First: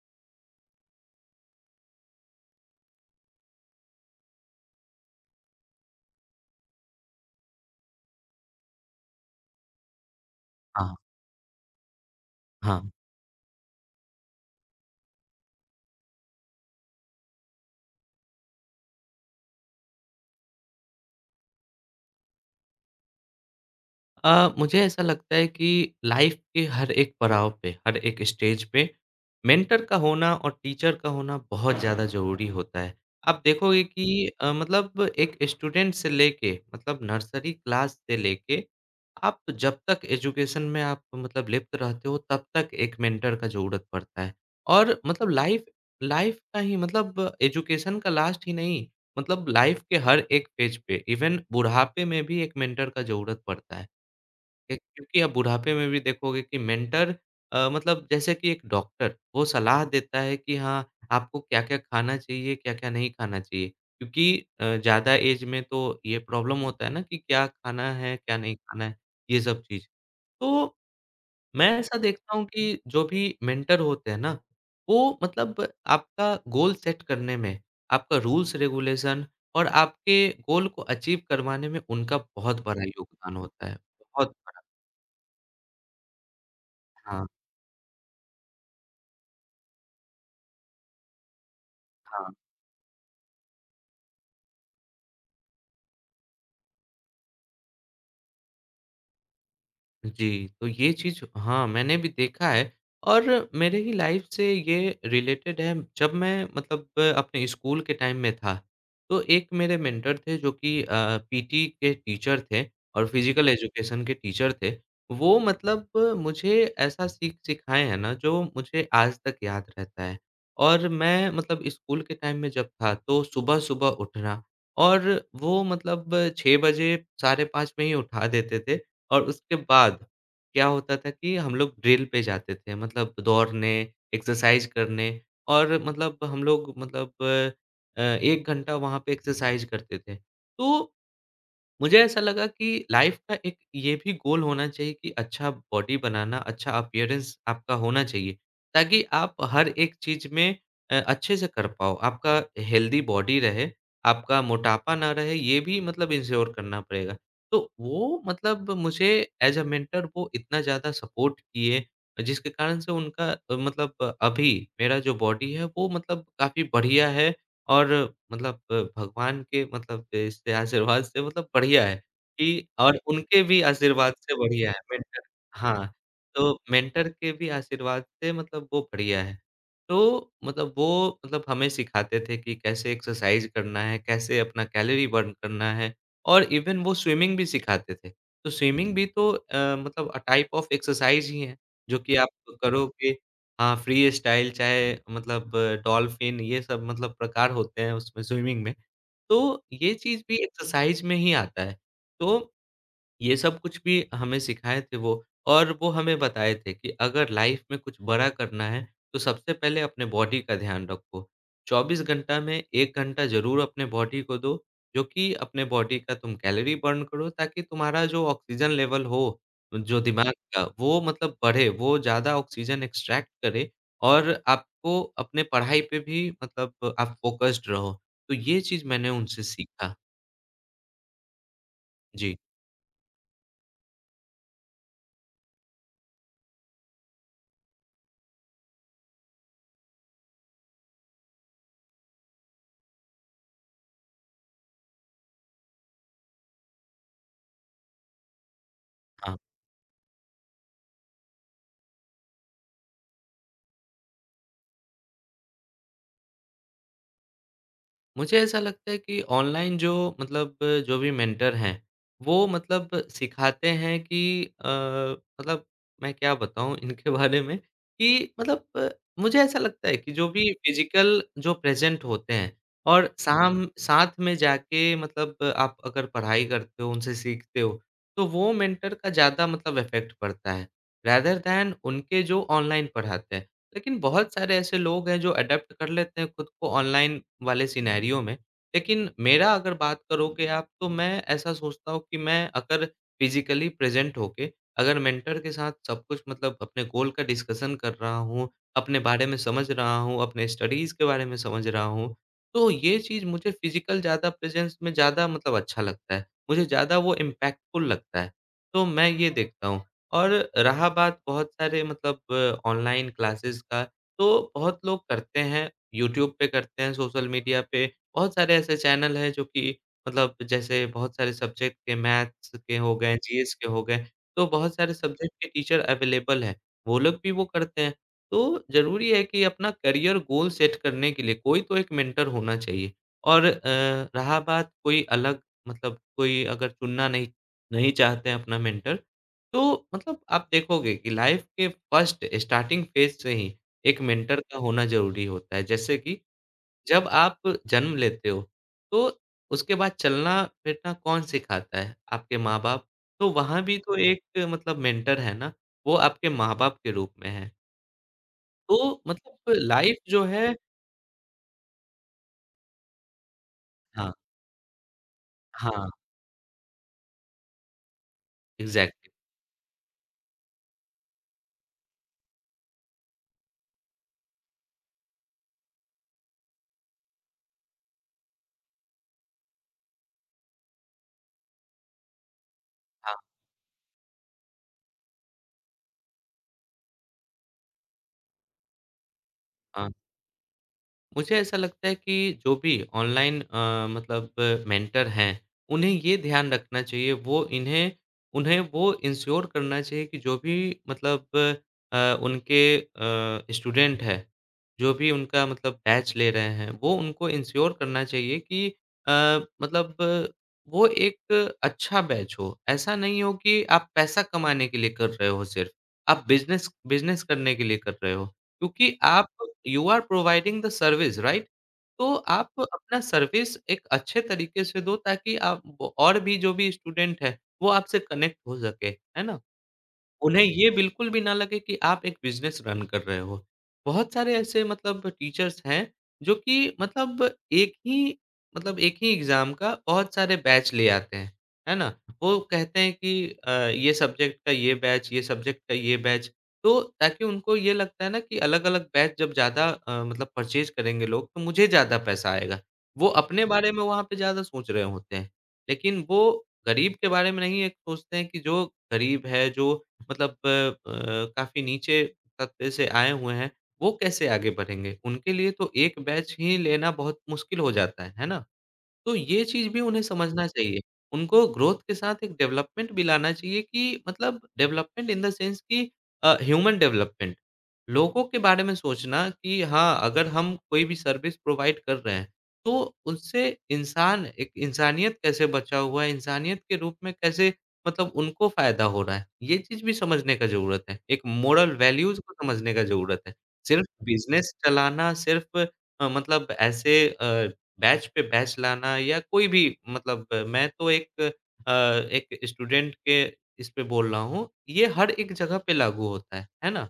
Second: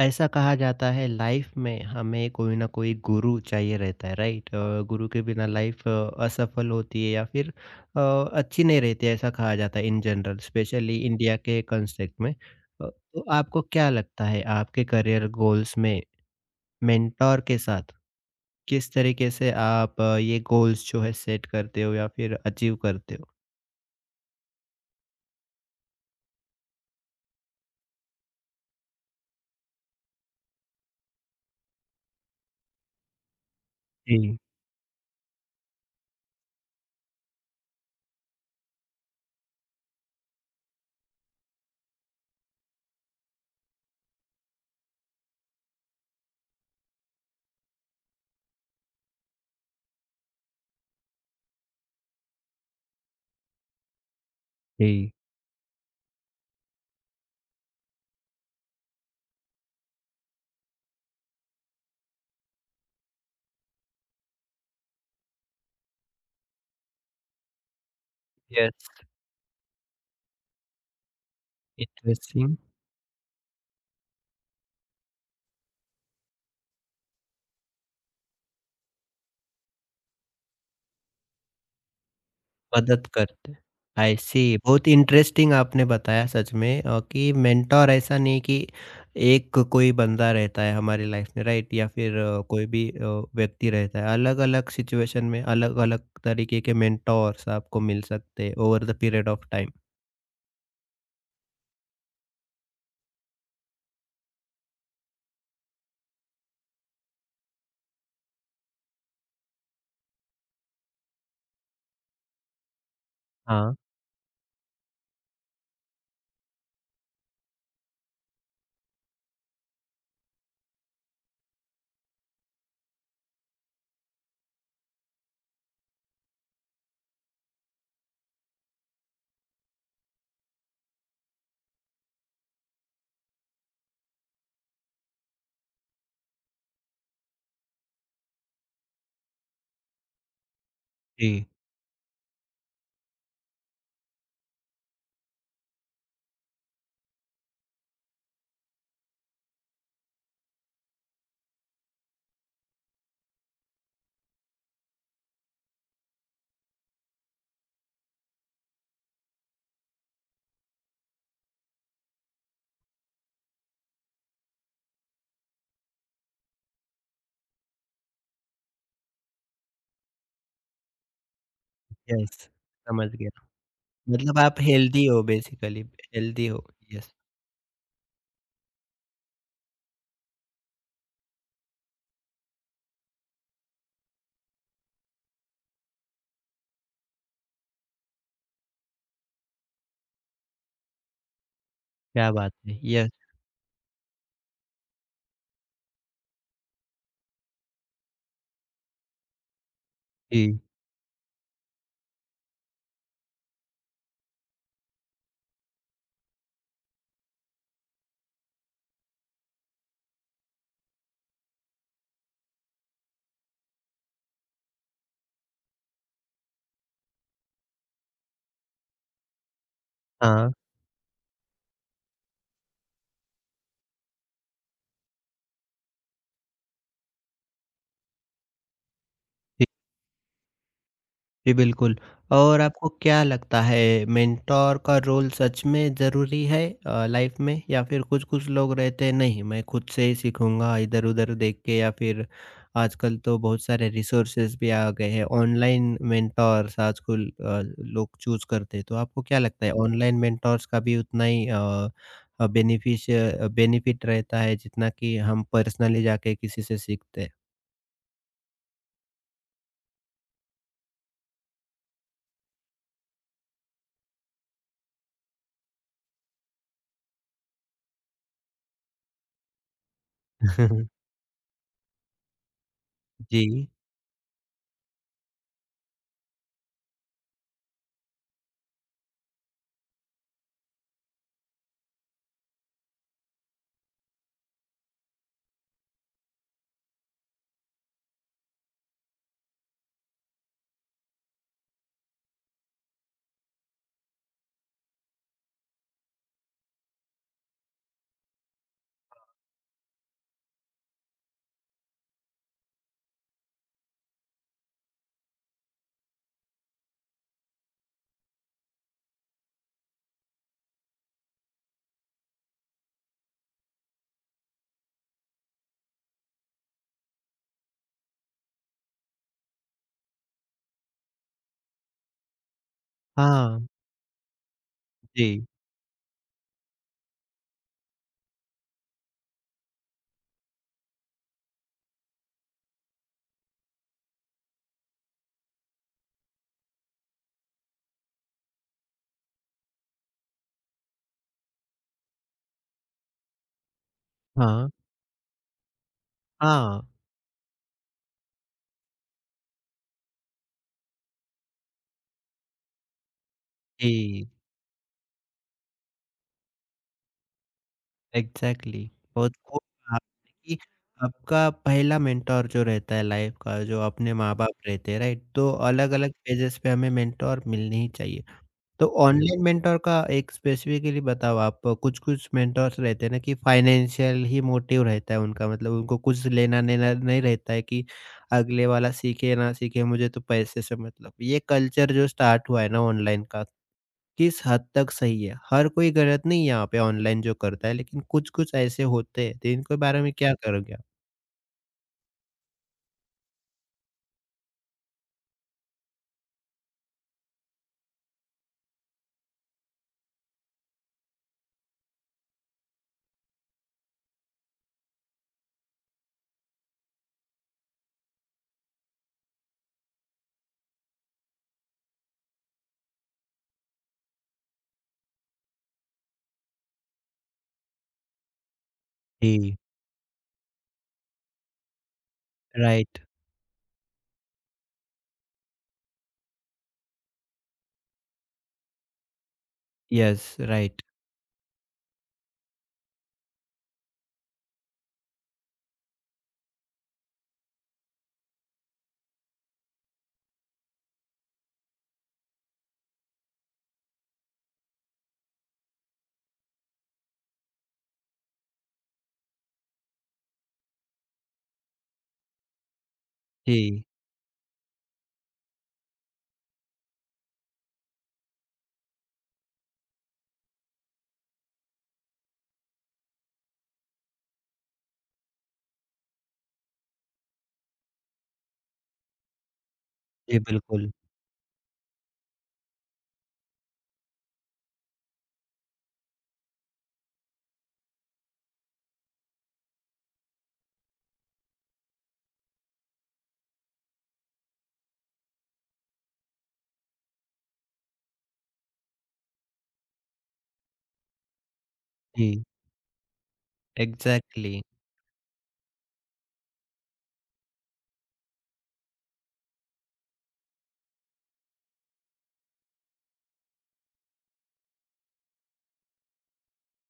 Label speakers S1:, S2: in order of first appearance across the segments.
S1: ऐसा कहा जाता है लाइफ में हमें कोई ना कोई गुरु चाहिए रहता है राइट। गुरु के बिना लाइफ असफल होती है या फिर अ, अच्छी नहीं रहती है, ऐसा कहा जाता है इन जनरल
S2: हाँ,
S1: स्पेशली इंडिया के कंसेप्ट में।
S2: हाँ।
S1: तो आपको क्या लगता है आपके करियर गोल्स में मेंटोर के साथ किस तरीके से आप ये गोल्स जो है सेट करते हो या फिर अचीव करते हो?
S2: मुझे ऐसा लगता है कि लाइफ के हर एक पड़ाव पे, हर एक स्टेज पे मेंटर का होना और टीचर का होना बहुत ज़्यादा ज़रूरी होता है। आप देखोगे कि
S1: जी।
S2: मतलब एक स्टूडेंट से लेके मतलब नर्सरी क्लास से लेके आप जब तक एजुकेशन में आप मतलब लिप्त रहते हो तब तक एक मेंटर का ज़रूरत पड़ता है। और मतलब लाइफ लाइफ का ही मतलब एजुकेशन का लास्ट ही नहीं, मतलब लाइफ के हर एक फेज पे इवन बुढ़ापे में भी एक मेंटर का ज़रूरत पड़ता है। एक
S1: जी।
S2: क्योंकि आप बुढ़ापे में भी देखोगे कि मेंटर मतलब जैसे कि एक डॉक्टर, वो सलाह देता है कि हाँ, आपको क्या-क्या खाना चाहिए, क्या-क्या नहीं खाना चाहिए। क्योंकि ज़्यादा एज में तो ये प्रॉब्लम होता है ना कि क्या खाना है, क्या नहीं खाना
S1: यस।
S2: है, ये सब चीज़। तो मैं ऐसा देखता हूँ
S1: इंटरेस्टिंग।
S2: कि जो भी मेंटर होते हैं ना, वो मतलब आपका गोल सेट करने में, आपका रूल्स रेगुलेशन और आपके गोल को अचीव करवाने में उनका बहुत बड़ा
S1: मदद
S2: योगदान
S1: करते हैं।
S2: होता है।
S1: आई
S2: बहुत
S1: सी।
S2: बड़ा।
S1: बहुत इंटरेस्टिंग आपने बताया सच में,
S2: हाँ।
S1: कि मेंटर ऐसा नहीं कि एक कोई बंदा रहता है हमारी लाइफ में राइट, या फिर
S2: हाँ,
S1: कोई भी व्यक्ति रहता है। अलग-अलग सिचुएशन में अलग-अलग तरीके के मेंटोर्स आपको मिल सकते हैं over the period of time.
S2: जी, तो ये चीज़ हाँ, मैंने भी देखा है और मेरे ही लाइफ़ से ये रिलेटेड है। जब मैं मतलब अपने स्कूल के टाइम में था, तो एक मेरे मेंटर थे जो कि पीटी के टीचर थे और फिज़िकल
S1: हाँ।
S2: एजुकेशन के टीचर थे। वो मतलब मुझे ऐसा सीख सिखाए हैं ना जो मुझे आज तक याद रहता है और मैं मतलब स्कूल के टाइम में जब था, तो सुबह-सुबह उठना और वो मतलब 6 बजे, साढ़े 5 में ही उठा देते थे और उसके बाद क्या होता था कि हम लोग ड्रिल पे जाते थे मतलब दौड़ने, एक्सरसाइज़ करने और मतलब हम लोग मतलब 1 घंटा वहाँ पे एक्सरसाइज़ करते थे। तो
S1: जी।
S2: मुझे ऐसा लगा कि लाइफ का एक ये भी गोल होना चाहिए कि अच्छा बॉडी बनाना, अच्छा अपीयरेंस आपका होना चाहिए, ताकि आप हर एक चीज़ में अच्छे से कर पाओ। आपका हेल्दी बॉडी रहे, आपका मोटापा ना रहे, ये भी मतलब इंश्योर करना पड़ेगा। तो वो मतलब मुझे एज़ अ मेंटर वो इतना ज़्यादा सपोर्ट किए, जिसके कारण से उनका मतलब अभी मेरा जो बॉडी है, वो मतलब काफ़ी बढ़िया है और मतलब भगवान के मतलब इससे आशीर्वाद से मतलब बढ़िया है
S1: यस।
S2: कि और
S1: समझ गया।
S2: उनके भी आशीर्वाद से
S1: मतलब आप
S2: बढ़िया है
S1: हेल्दी
S2: मेंटर
S1: हो बेसिकली,
S2: हाँ,
S1: हेल्दी
S2: तो
S1: हो।
S2: Mentor
S1: yes.
S2: के भी आशीर्वाद से मतलब वो बढ़िया है। तो मतलब वो मतलब हमें सिखाते थे कि कैसे एक्सरसाइज़ करना है, कैसे अपना कैलोरी बर्न करना है और इवन वो स्विमिंग भी सिखाते थे। तो स्विमिंग भी तो मतलब टाइप ऑफ एक्सरसाइज़ ही है, जो कि आप
S1: क्या बात है। यस।
S2: करोगे हाँ, फ्री स्टाइल चाहे मतलब डॉल्फ़िन ये सब मतलब प्रकार होते हैं उसमें स्विमिंग में, तो ये चीज़ भी
S1: जी।
S2: एक्सरसाइज़ में ही आता है। तो ये सब कुछ भी हमें सिखाए थे वो और वो हमें बताए थे कि अगर लाइफ में कुछ बड़ा करना है, तो सबसे पहले अपने बॉडी का ध्यान रखो। 24 घंटा में 1 घंटा ज़रूर अपने बॉडी को दो, जो कि अपने बॉडी का तुम कैलोरी बर्न करो ताकि तुम्हारा जो ऑक्सीजन लेवल हो, जो दिमाग जी।
S1: हाँ।
S2: का, वो मतलब बढ़े, वो ज़्यादा ऑक्सीजन एक्सट्रैक्ट करे और आपको अपने पढ़ाई पे भी मतलब आप फ़ोकस्ड रहो। तो ये चीज़ मैंने उनसे सीखा।
S1: जी, बिल्कुल।
S2: जी,
S1: और आपको क्या लगता है मेंटर का रोल सच में ज़रूरी है लाइफ में, या फिर कुछ-कुछ लोग रहते हैं नहीं मैं खुद से ही सीखूँगा इधर-उधर देख के, या फिर आजकल तो बहुत सारे रिसोर्सेज़ भी आ गए हैं ऑनलाइन मेंटर्स आजकल लोग चूज़ करते हैं। तो आपको
S2: हाँ।
S1: क्या लगता है ऑनलाइन मेंटर्स का भी उतना ही बेनिफिट रहता है जितना कि हम पर्सनली जाके किसी से सीखते हैं?
S2: मुझे ऐसा लगता है कि ऑनलाइन जो मतलब जो भी मेंटर हैं, वो मतलब सिखाते हैं कि मतलब मैं क्या बताऊँ इनके बारे में कि मतलब मुझे ऐसा लगता है कि जो भी फिज़िकल जो प्रेज़ेंट होते हैं और
S1: जी।
S2: साम साथ में जाके मतलब आप अगर पढ़ाई करते हो, उनसे सीखते हो, तो वो मेंटर का ज़्यादा मतलब इफ़ेक्ट पड़ता है, रेदर दैन उनके जो ऑनलाइन पढ़ाते हैं। लेकिन बहुत सारे ऐसे लोग हैं जो अडैप्ट कर लेते हैं खुद को ऑनलाइन वाले सिनेरियो में। लेकिन मेरा अगर बात करोगे आप तो मैं ऐसा सोचता हूँ कि मैं अगर फिज़िकली प्रेज़ेंट होके अगर मेंटर के साथ सब कुछ मतलब अपने गोल का डिस्कशन कर रहा हूँ, अपने बारे में समझ रहा हूँ, अपने स्टडीज़ के बारे में समझ रहा हूँ, तो ये चीज़ मुझे फिज़िकल ज़्यादा प्रेज़ेंस में ज़्यादा मतलब अच्छा लगता है। मुझे ज़्यादा वो इम्पैक्टफुल लगता है। तो मैं ये देखता हूँ। और रहा बात बहुत सारे मतलब ऑनलाइन क्लासेस का, तो बहुत लोग करते हैं, यूट्यूब पे करते हैं, सोशल मीडिया पे, बहुत सारे ऐसे चैनल हैं जो कि मतलब जैसे बहुत सारे सब्जेक्ट के मैथ्स के हो गए, जीएस
S1: हाँ,
S2: के हो गए, तो बहुत सारे सब्जेक्ट
S1: जी।
S2: के टीचर अवेलेबल हैं, वो लोग भी वो करते हैं। तो ज़रूरी है कि अपना करियर गोल सेट करने के लिए कोई तो एक मेंटर होना चाहिए और रहा बात कोई अलग मतलब कोई अगर चुनना नहीं नहीं चाहते हैं अपना मेंटर तो मतलब आप देखोगे कि लाइफ के फर्स्ट स्टार्टिंग फेज से ही एक मेंटर का
S1: हाँ,
S2: होना ज़रूरी होता है। जैसे कि
S1: हाँ।
S2: जब आप जन्म लेते हो, तो उसके बाद चलना-फिरना कौन सिखाता है? आपके माँ-बाप। तो वहाँ भी तो एक
S1: जी,
S2: मतलब मेंटर है ना, वो आपके माँ-बाप के रूप में है।
S1: एग्ज़ैक्टली।
S2: तो
S1: बहुत
S2: मतलब
S1: खूब कहा
S2: लाइफ जो
S1: आपने
S2: है
S1: कि आपका पहला मेंटर जो रहता है लाइफ़ का जो
S2: हाँ,
S1: अपने माँ-बाप रहते हैं, राइट? तो
S2: हाँ,
S1: अलग-अलग फेजेज़ पे हमें मेंटर मिलने ही चाहिए। तो
S2: एग्ज़ैक्टली।
S1: ऑनलाइन मेंटर का एक स्पेसिफ़िकली बताओ, आप कुछ-कुछ मेंटर्स रहते हैं ना कि फ़ाइनेंशियल ही मोटिव रहता है उनका, मतलब उनको कुछ लेना-देना नहीं रहता है कि अगले वाला सीखे ना सीखे मुझे तो पैसे से मतलब। ये कल्चर जो स्टार्ट हुआ है ना
S2: हाँ,
S1: ऑनलाइन का, किस हद तक सही है? हर कोई गलत नहीं है यहाँ पे ऑनलाइन जो करता है, लेकिन कुछ-कुछ ऐसे होते हैं, तो इनके
S2: हाँ।
S1: बारे में क्या करोगे आप?
S2: मुझे ऐसा लगता है कि जो भी ऑनलाइन मतलब मेंटर हैं, उन्हें ये ध्यान रखना चाहिए वो इन्हें उन्हें वो इंश्योर करना चाहिए कि जो भी मतलब अ, उनके स्टूडेंट हैं, जो भी उनका मतलब बैच ले रहे हैं, वो उनको इंश्योर करना चाहिए कि अ, मतलब वो एक अच्छा बैच हो। ऐसा नहीं हो कि आप पैसा कमाने के लिए कर रहे हो सिर्फ, आप बिज़नेस बिज़नेस करने के लिए कर रहे हो। क्योंकि आप
S1: जी,
S2: you are providing the service right? तो आप
S1: राइट।
S2: अपना सर्विस एक अच्छे तरीके से दो ताकि आप वो- और भी जो भी स्टूडेंट है, वो आपसे कनेक्ट हो सके, है ना?
S1: यस,
S2: उन्हें ये
S1: राइट।
S2: बिल्कुल भी ना लगे कि आप एक बिज़नेस रन कर रहे हो। बहुत सारे ऐसे मतलब टीचर्स हैं, जो कि मतलब एक ही एक ही एग्ज़ाम का बहुत सारे बैच ले आते हैं। है ना? वो कहते हैं कि ये सब्जेक्ट का ये बैच, ये सब्जेक्ट का ये बैच। तो ताकि उनको ये लगता है ना कि अलग-अलग बैच जब ज़्यादा मतलब परचेज़ करेंगे लोग, तो मुझे ज़्यादा पैसा आएगा। वो अपने बारे में
S1: जी।
S2: वहाँ पे ज़्यादा सोच रहे होते हैं। लेकिन वो गरीब के बारे में नहीं एक सोचते हैं कि जो गरीब है, जो मतलब काफ़ी नीचे तबके से आए हुए हैं, वो कैसे आगे बढ़ेंगे? उनके लिए तो एक बैच ही लेना बहुत मुश्किल हो जाता है ना? तो ये चीज़ भी उन्हें
S1: जी,
S2: समझना चाहिए।
S1: बिल्कुल।
S2: उनको ग्रोथ के साथ एक डेवलपमेंट भी लाना चाहिए कि मतलब डेवलपमेंट इन द सेंस कि ह्यूमन डेवलपमेंट। लोगों के बारे में सोचना कि हाँ, अगर हम कोई भी सर्विस प्रोवाइड कर रहे हैं, तो उससे इंसान एक इंसानियत कैसे बचा हुआ है, इंसानियत के रूप में कैसे मतलब उनको फ़ायदा हो रहा है, ये चीज़ भी समझने का ज़रूरत है। एक मोरल वैल्यूज़ को
S1: जी,
S2: समझने का ज़रूरत है। सिर्फ़ बिज़नेस
S1: एग्ज़ैक्टली।
S2: चलाना, सिर्फ़ मतलब ऐसे बैच पे बैच लाना या कोई भी मतलब मैं तो एक स्टूडेंट के इस पे बोल रहा हूँ, ये हर एक जगह पे लागू होता है ना?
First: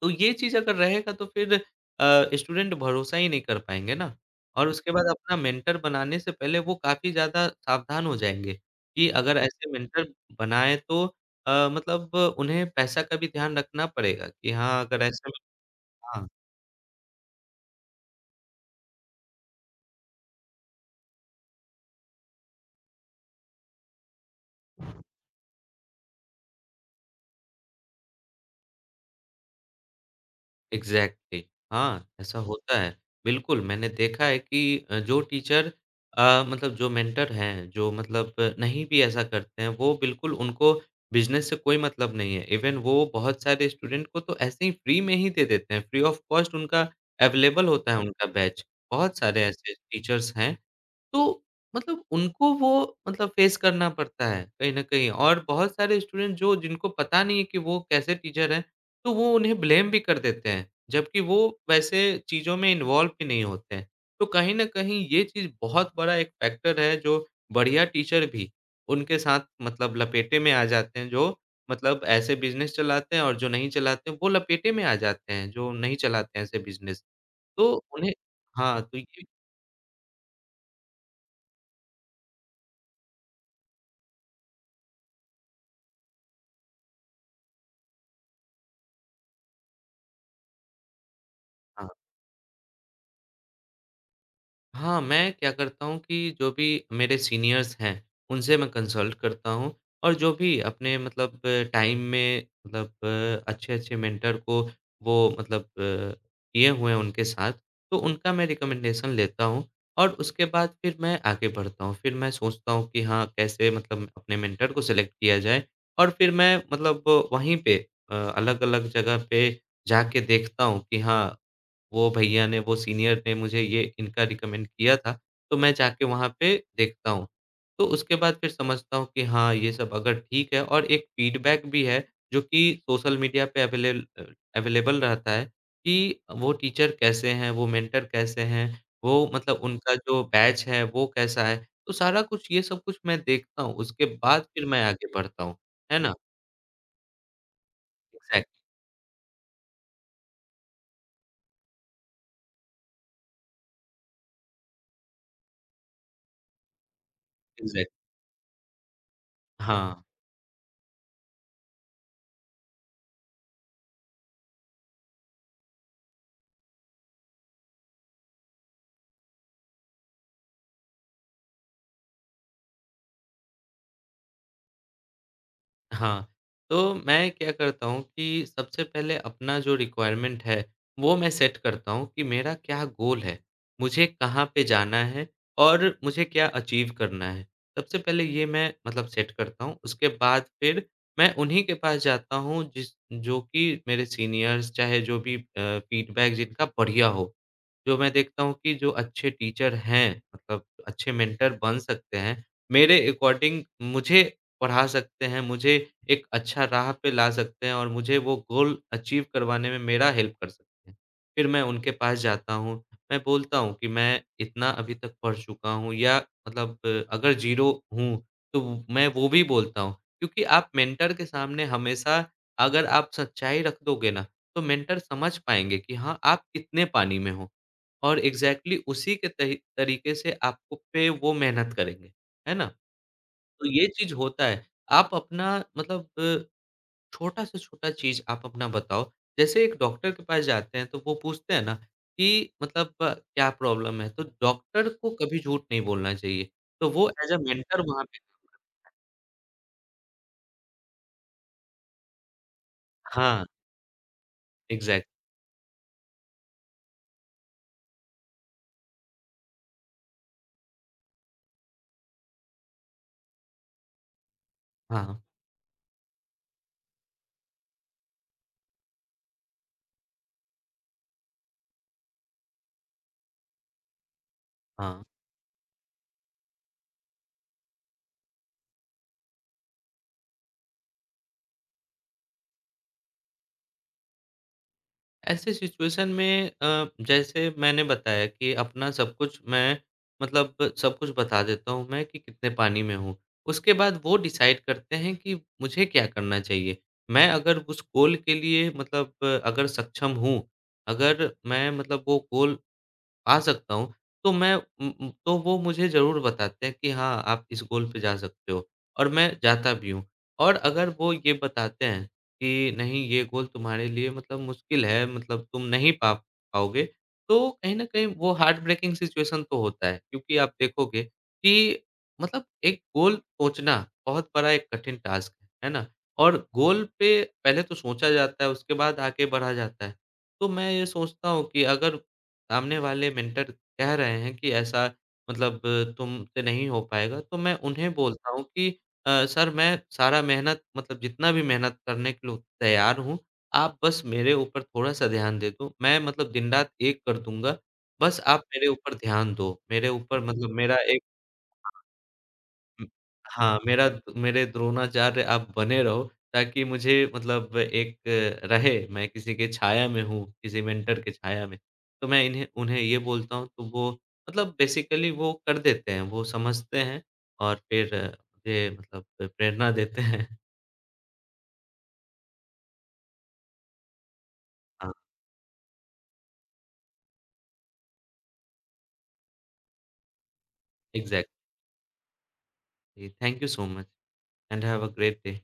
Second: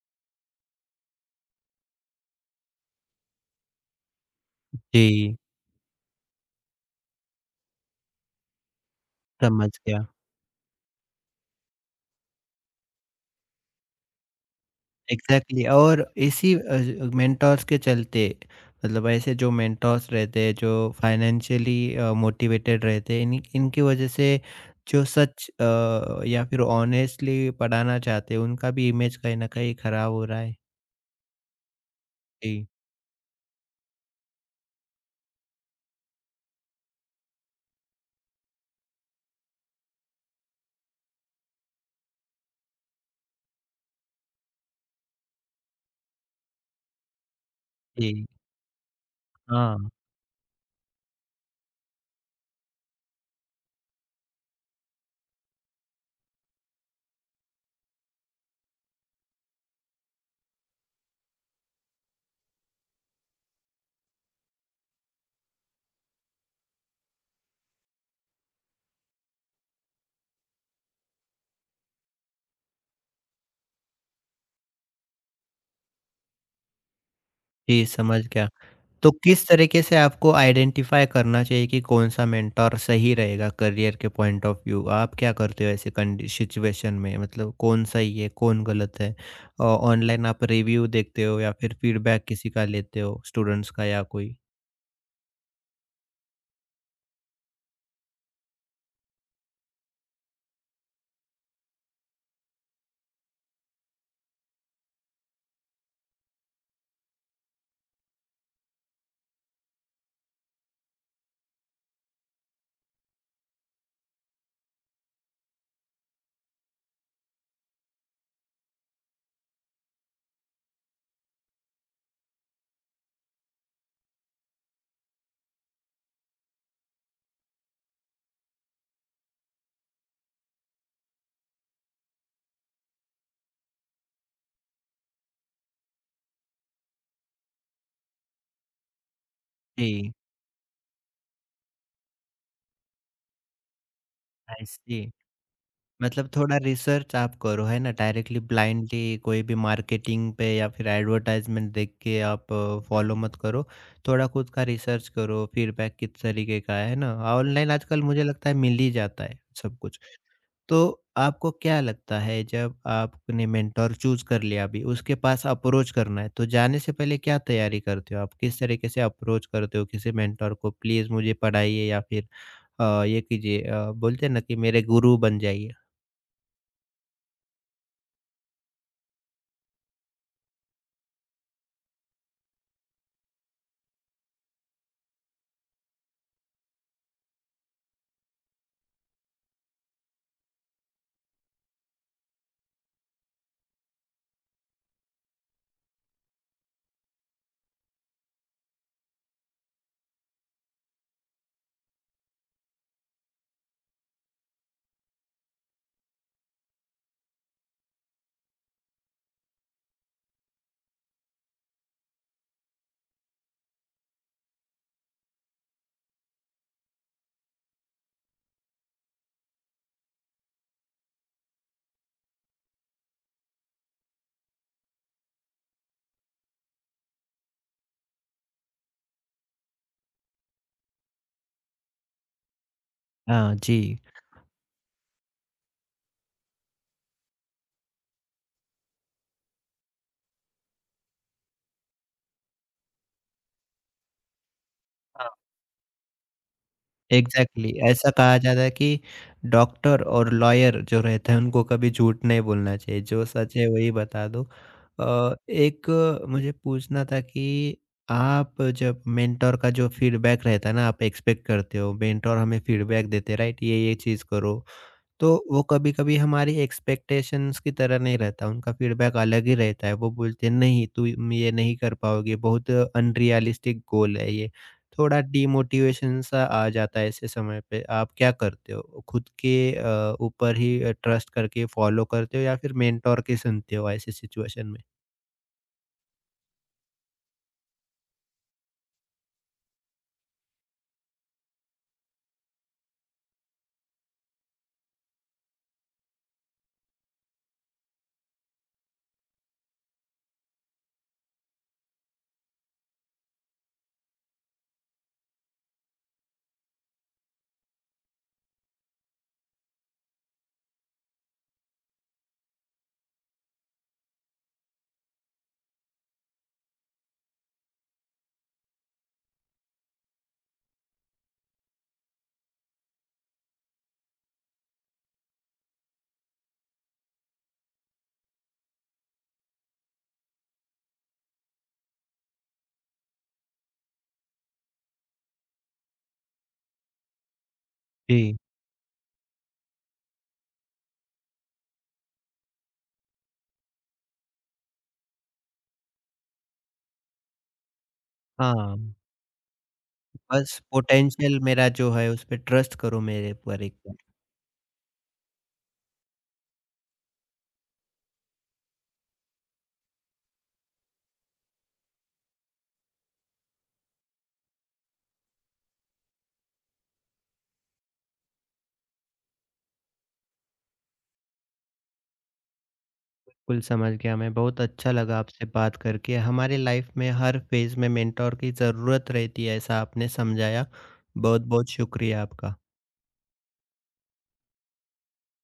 S2: तो ये चीज़ अगर रहेगा तो फिर स्टूडेंट भरोसा ही नहीं कर पाएँगे ना और उसके बाद अपना
S1: जी,
S2: मेंटर बनाने से पहले वो काफ़ी ज़्यादा सावधान हो जाएँगे कि अगर ऐसे
S1: समझ
S2: मेंटर
S1: गया।
S2: बनाएँ तो मतलब उन्हें पैसा का भी ध्यान रखना पड़ेगा कि हाँ, अगर ऐसे में
S1: एग्ज़ैक्टली, और
S2: हाँ।
S1: इसी अ, ज मेंटॉर्स के चलते, मतलब ऐसे जो मेंटॉर्स रहते हैं, जो फाइनेंशियली मोटिवेटेड रहते हैं, इन्हीं इनकी वजह से जो सच या फिर ऑनेस्टली पढ़ाना चाहते हैं, उनका भी इमेज कहीं न कहीं खराब हो रहा है।
S2: एग्ज़ैक्टली हाँ, ऐसा जी।
S1: जी।
S2: होता है। बिल्कुल, मैंने देखा है कि जो टीचर मतलब जो मेंटर हैं, जो मतलब नहीं भी ऐसा करते हैं, वो बिल्कुल उनको बिज़नेस से कोई मतलब नहीं है। इवन वो बहुत सारे स्टूडेंट को तो ऐसे ही फ्री में ही दे देते हैं, फ्री ऑफ कॉस्ट उनका अवेलेबल होता है
S1: जी।
S2: उनका बैच। बहुत सारे ऐसे
S1: हाँ,
S2: टीचर्स हैं तो मतलब उनको वो मतलब फेस करना पड़ता है कहीं न कहीं और बहुत सारे स्टूडेंट जो जिनको पता नहीं है कि वो कैसे टीचर हैं, तो वो उन्हें ब्लेम भी कर देते हैं, जबकि वो वैसे चीज़ों में इन्वॉल्व भी नहीं होते हैं। तो कहीं न कहीं ये चीज़ बहुत बड़ा एक फैक्टर है जो बढ़िया टीचर भी उनके साथ मतलब लपेटे में आ जाते हैं, जो मतलब ऐसे बिज़नेस चलाते हैं और जो नहीं चलाते हैं, वो लपेटे में आ जाते हैं, जो नहीं चलाते हैं ऐसे बिज़नेस। तो
S1: जी,
S2: उन्हें
S1: समझ गया।
S2: हाँ, तो
S1: तो
S2: ये
S1: किस तरीके से आपको आइडेंटिफ़ाई करना चाहिए कि कौन-सा मेंटर सही रहेगा करियर के पॉइंट ऑफ व्यू? आप क्या करते हो ऐसे कंडी सिचुएशन में, मतलब कौन सही है, कौन गलत है? ऑनलाइन आप रिव्यू देखते हो या फिर
S2: हाँ।
S1: फीडबैक किसी का लेते हो स्टूडेंट्स का या कोई?
S2: हाँ, मैं क्या करता हूँ कि जो भी मेरे सीनियर्स हैं, उनसे मैं कंसल्ट करता हूँ और जो भी अपने मतलब टाइम में मतलब अच्छे-अच्छे मेंटर को वो मतलब किए हुए हैं उनके साथ, तो उनका मैं रिकमेंडेशन लेता हूँ और उसके बाद फिर मैं आगे बढ़ता हूँ। फिर मैं सोचता हूँ कि हाँ, कैसे मतलब अपने मेंटर को सेलेक्ट किया जाए और फिर मैं मतलब वहीं पे अलग-अलग जगह पे जाके देखता हूँ कि हाँ वो भैया ने, वो सीनियर ने मुझे ये इनका रिकमेंड किया था, तो मैं जाके वहाँ पे देखता हूँ। तो उसके बाद फिर समझता हूँ कि हाँ, ये सब अगर ठीक है और एक फीडबैक भी है जो कि सोशल मीडिया पे अवेलेबल रहता है कि वो टीचर कैसे हैं, वो मेंटर कैसे हैं, वो मतलब उनका
S1: जी,
S2: जो बैच है वो कैसा है। तो सारा कुछ ये सब कुछ मैं देखता हूँ, उसके बाद
S1: आई
S2: फिर मैं आगे
S1: सी।
S2: बढ़ता हूँ। है ना?
S1: मतलब थोड़ा रिसर्च आप करो, है ना? डायरेक्टली
S2: एग्ज़ैक्ट,
S1: ब्लाइंडली कोई भी मार्केटिंग पे या फिर एडवर्टाइज़मेंट देख के आप फॉलो मत करो। थोड़ा खुद का रिसर्च करो, फीडबैक किस तरीके का है ना? Online
S2: exact.
S1: आजकल मुझे लगता है मिल ही जाता है सब कुछ।
S2: हाँ।
S1: तो आपको क्या लगता है जब आपने मेंटर चूज़ कर लिया अभी, उसके पास अप्रोच करना है, तो जाने से पहले क्या तैयारी करते हो आप? किस तरीके से अप्रोच करते हो किसी मेंटर को, प्लीज़ मुझे पढ़ाइए, या फिर ये कीजिए, बोलते हैं ना कि मेरे गुरु बन जाइए?
S2: हाँ, तो मैं क्या करता हूँ कि सबसे पहले अपना जो रिक्वायरमेंट है, वो मैं सेट करता हूँ कि मेरा क्या गोल है? मुझे कहाँ पे जाना है और मुझे क्या अचीव करना है? सबसे पहले ये मैं मतलब सेट करता हूँ, उसके बाद फिर मैं उन्हीं के पास जाता हूँ जिस जो कि मेरे सीनियर्स चाहे जो भी फीडबैक जिनका बढ़िया हो। जो मैं देखता हूँ कि जो अच्छे टीचर हैं, मतलब अच्छे मेंटर बन सकते हैं, मेरे अकॉर्डिंग मुझे पढ़ा सकते हैं, मुझे एक अच्छा राह पे ला सकते हैं और मुझे वो गोल अचीव करवाने में मेरा हेल्प कर सकते हैं। फिर मैं उनके पास जाता हूँ, मैं बोलता हूँ कि मैं इतना अभी तक पढ़ चुका हूँ या मतलब अगर ज़ीरो हूँ, तो मैं वो भी बोलता हूँ। क्योंकि आप मेंटर के सामने हमेशा अगर आप सच्चाई रख दोगे ना, तो मेंटर समझ पाएँगे कि हाँ, आप कितने पानी में हो और एग्ज़ैक्टली उसी के तही तरीके से आपको पे वो मेहनत करेंगे, है ना?
S1: हाँ
S2: तो ये
S1: जी।
S2: चीज़ होता है। आप अपना मतलब छोटा से छोटा चीज़ आप अपना बताओ। जैसे एक डॉक्टर के पास जाते हैं तो वो पूछते हैं ना कि मतलब क्या प्रॉब्लम है? तो डॉक्टर को
S1: हाँ।
S2: कभी झूठ नहीं बोलना चाहिए। तो वो एज़ अ
S1: एग्ज़ैक्टली,
S2: मेंटर वहाँ
S1: ऐसा
S2: पे
S1: कहा जाता है कि डॉक्टर और लॉयर जो रहते हैं उनको कभी झूठ नहीं बोलना चाहिए, जो
S2: हाँ,
S1: सच है वही बता दो।
S2: एग्ज़ैक्ट।
S1: मुझे पूछना था कि आप जब मेंटर का जो फीडबैक रहता है ना आप एक्सपेक्ट करते हो, मेंटर हमें फीडबैक देते हैं राइट? ये चीज़ करो।
S2: हाँ,
S1: तो वो कभी-कभी हमारी एक्सपेक्टेशंस की तरह नहीं रहता, उनका फीडबैक अलग ही रहता है। वो बोलते हैं नहीं तुम ये नहीं कर पाओगे, बहुत अनरियलिस्टिक गोल है ये।
S2: हाँ।
S1: थोड़ा डिमोटिवेशन सा आ जाता है ऐसे समय पे। आप क्या करते हो? खुद के ऊपर ही ट्रस्ट करके फॉलो करते हो या फिर मेंटोर की सुनते हो ऐसी सिचुएशन में?
S2: ऐसे सिचुएशन में जैसे मैंने बताया कि अपना सब कुछ मैं मतलब सब कुछ बता देता हूँ मैं कि कितने पानी में हूँ। उसके बाद वो डिसाइड करते हैं कि मुझे क्या करना चाहिए। मैं अगर उस गोल के लिए मतलब अगर सक्षम हूँ, अगर मैं मतलब वो गोल आ सकता हूँ, तो तो वो मुझे ज़रूर बताते हैं कि हाँ, आप इस गोल पे जा सकते हो और मैं जाता भी हूँ। और अगर वो ये बताते हैं कि नहीं ये गोल तुम्हारे लिए मतलब मुश्किल है, मतलब तुम नहीं पा पाओगे, तो कहीं न कहीं वो हार्ट ब्रेकिंग सिचुएशन तो होता है क्योंकि आप देखोगे कि मतलब एक गोल सोचना बहुत बड़ा एक कठिन टास्क है ना? और गोल पे पहले तो सोचा जाता है, उसके बाद आगे बढ़ा जाता है। तो मैं ये सोचता हूँ कि अगर सामने वाले मेंटर कह रहे हैं कि ऐसा मतलब तुमसे नहीं हो पाएगा, तो मैं उन्हें बोलता
S1: जी,
S2: हूँ कि सर मैं सारा मेहनत मतलब जितना भी मेहनत करने के लिए तैयार हूँ, आप बस मेरे ऊपर थोड़ा-सा ध्यान दे दो। मैं मतलब दिन-रात एक कर दूँगा, बस आप मेरे
S1: हाँ।
S2: ऊपर ध्यान दो। मेरे ऊपर मतलब
S1: बस
S2: मेरा एक
S1: पोटेंशियल मेरा जो है उस पे ट्रस्ट
S2: हुँ।
S1: करो मेरे
S2: हाँ,
S1: ऊपर
S2: मेरा
S1: एक।
S2: मेरे द्रोणाचार्य आप बने रहो ताकि मुझे मतलब एक रहे, मैं किसी के छाया में हूँ, किसी मेंटर के छाया में। तो मैं इन्हें उन्हें ये बोलता हूँ तो वो मतलब बेसिकली वो कर देते हैं, वो समझते हैं और फिर मुझे मतलब प्रेरणा देते हैं।
S1: बिल्कुल समझ गया मैं। बहुत अच्छा
S2: हाँ,
S1: लगा आपसे बात करके। हमारे लाइफ में हर फेज़ में मेंटर की ज़रूरत रहती है ऐसा आपने समझाया।
S2: एग्ज़ैक्टली।
S1: बहुत-बहुत शुक्रिया आपका।
S2: Thank you so much and have a great day.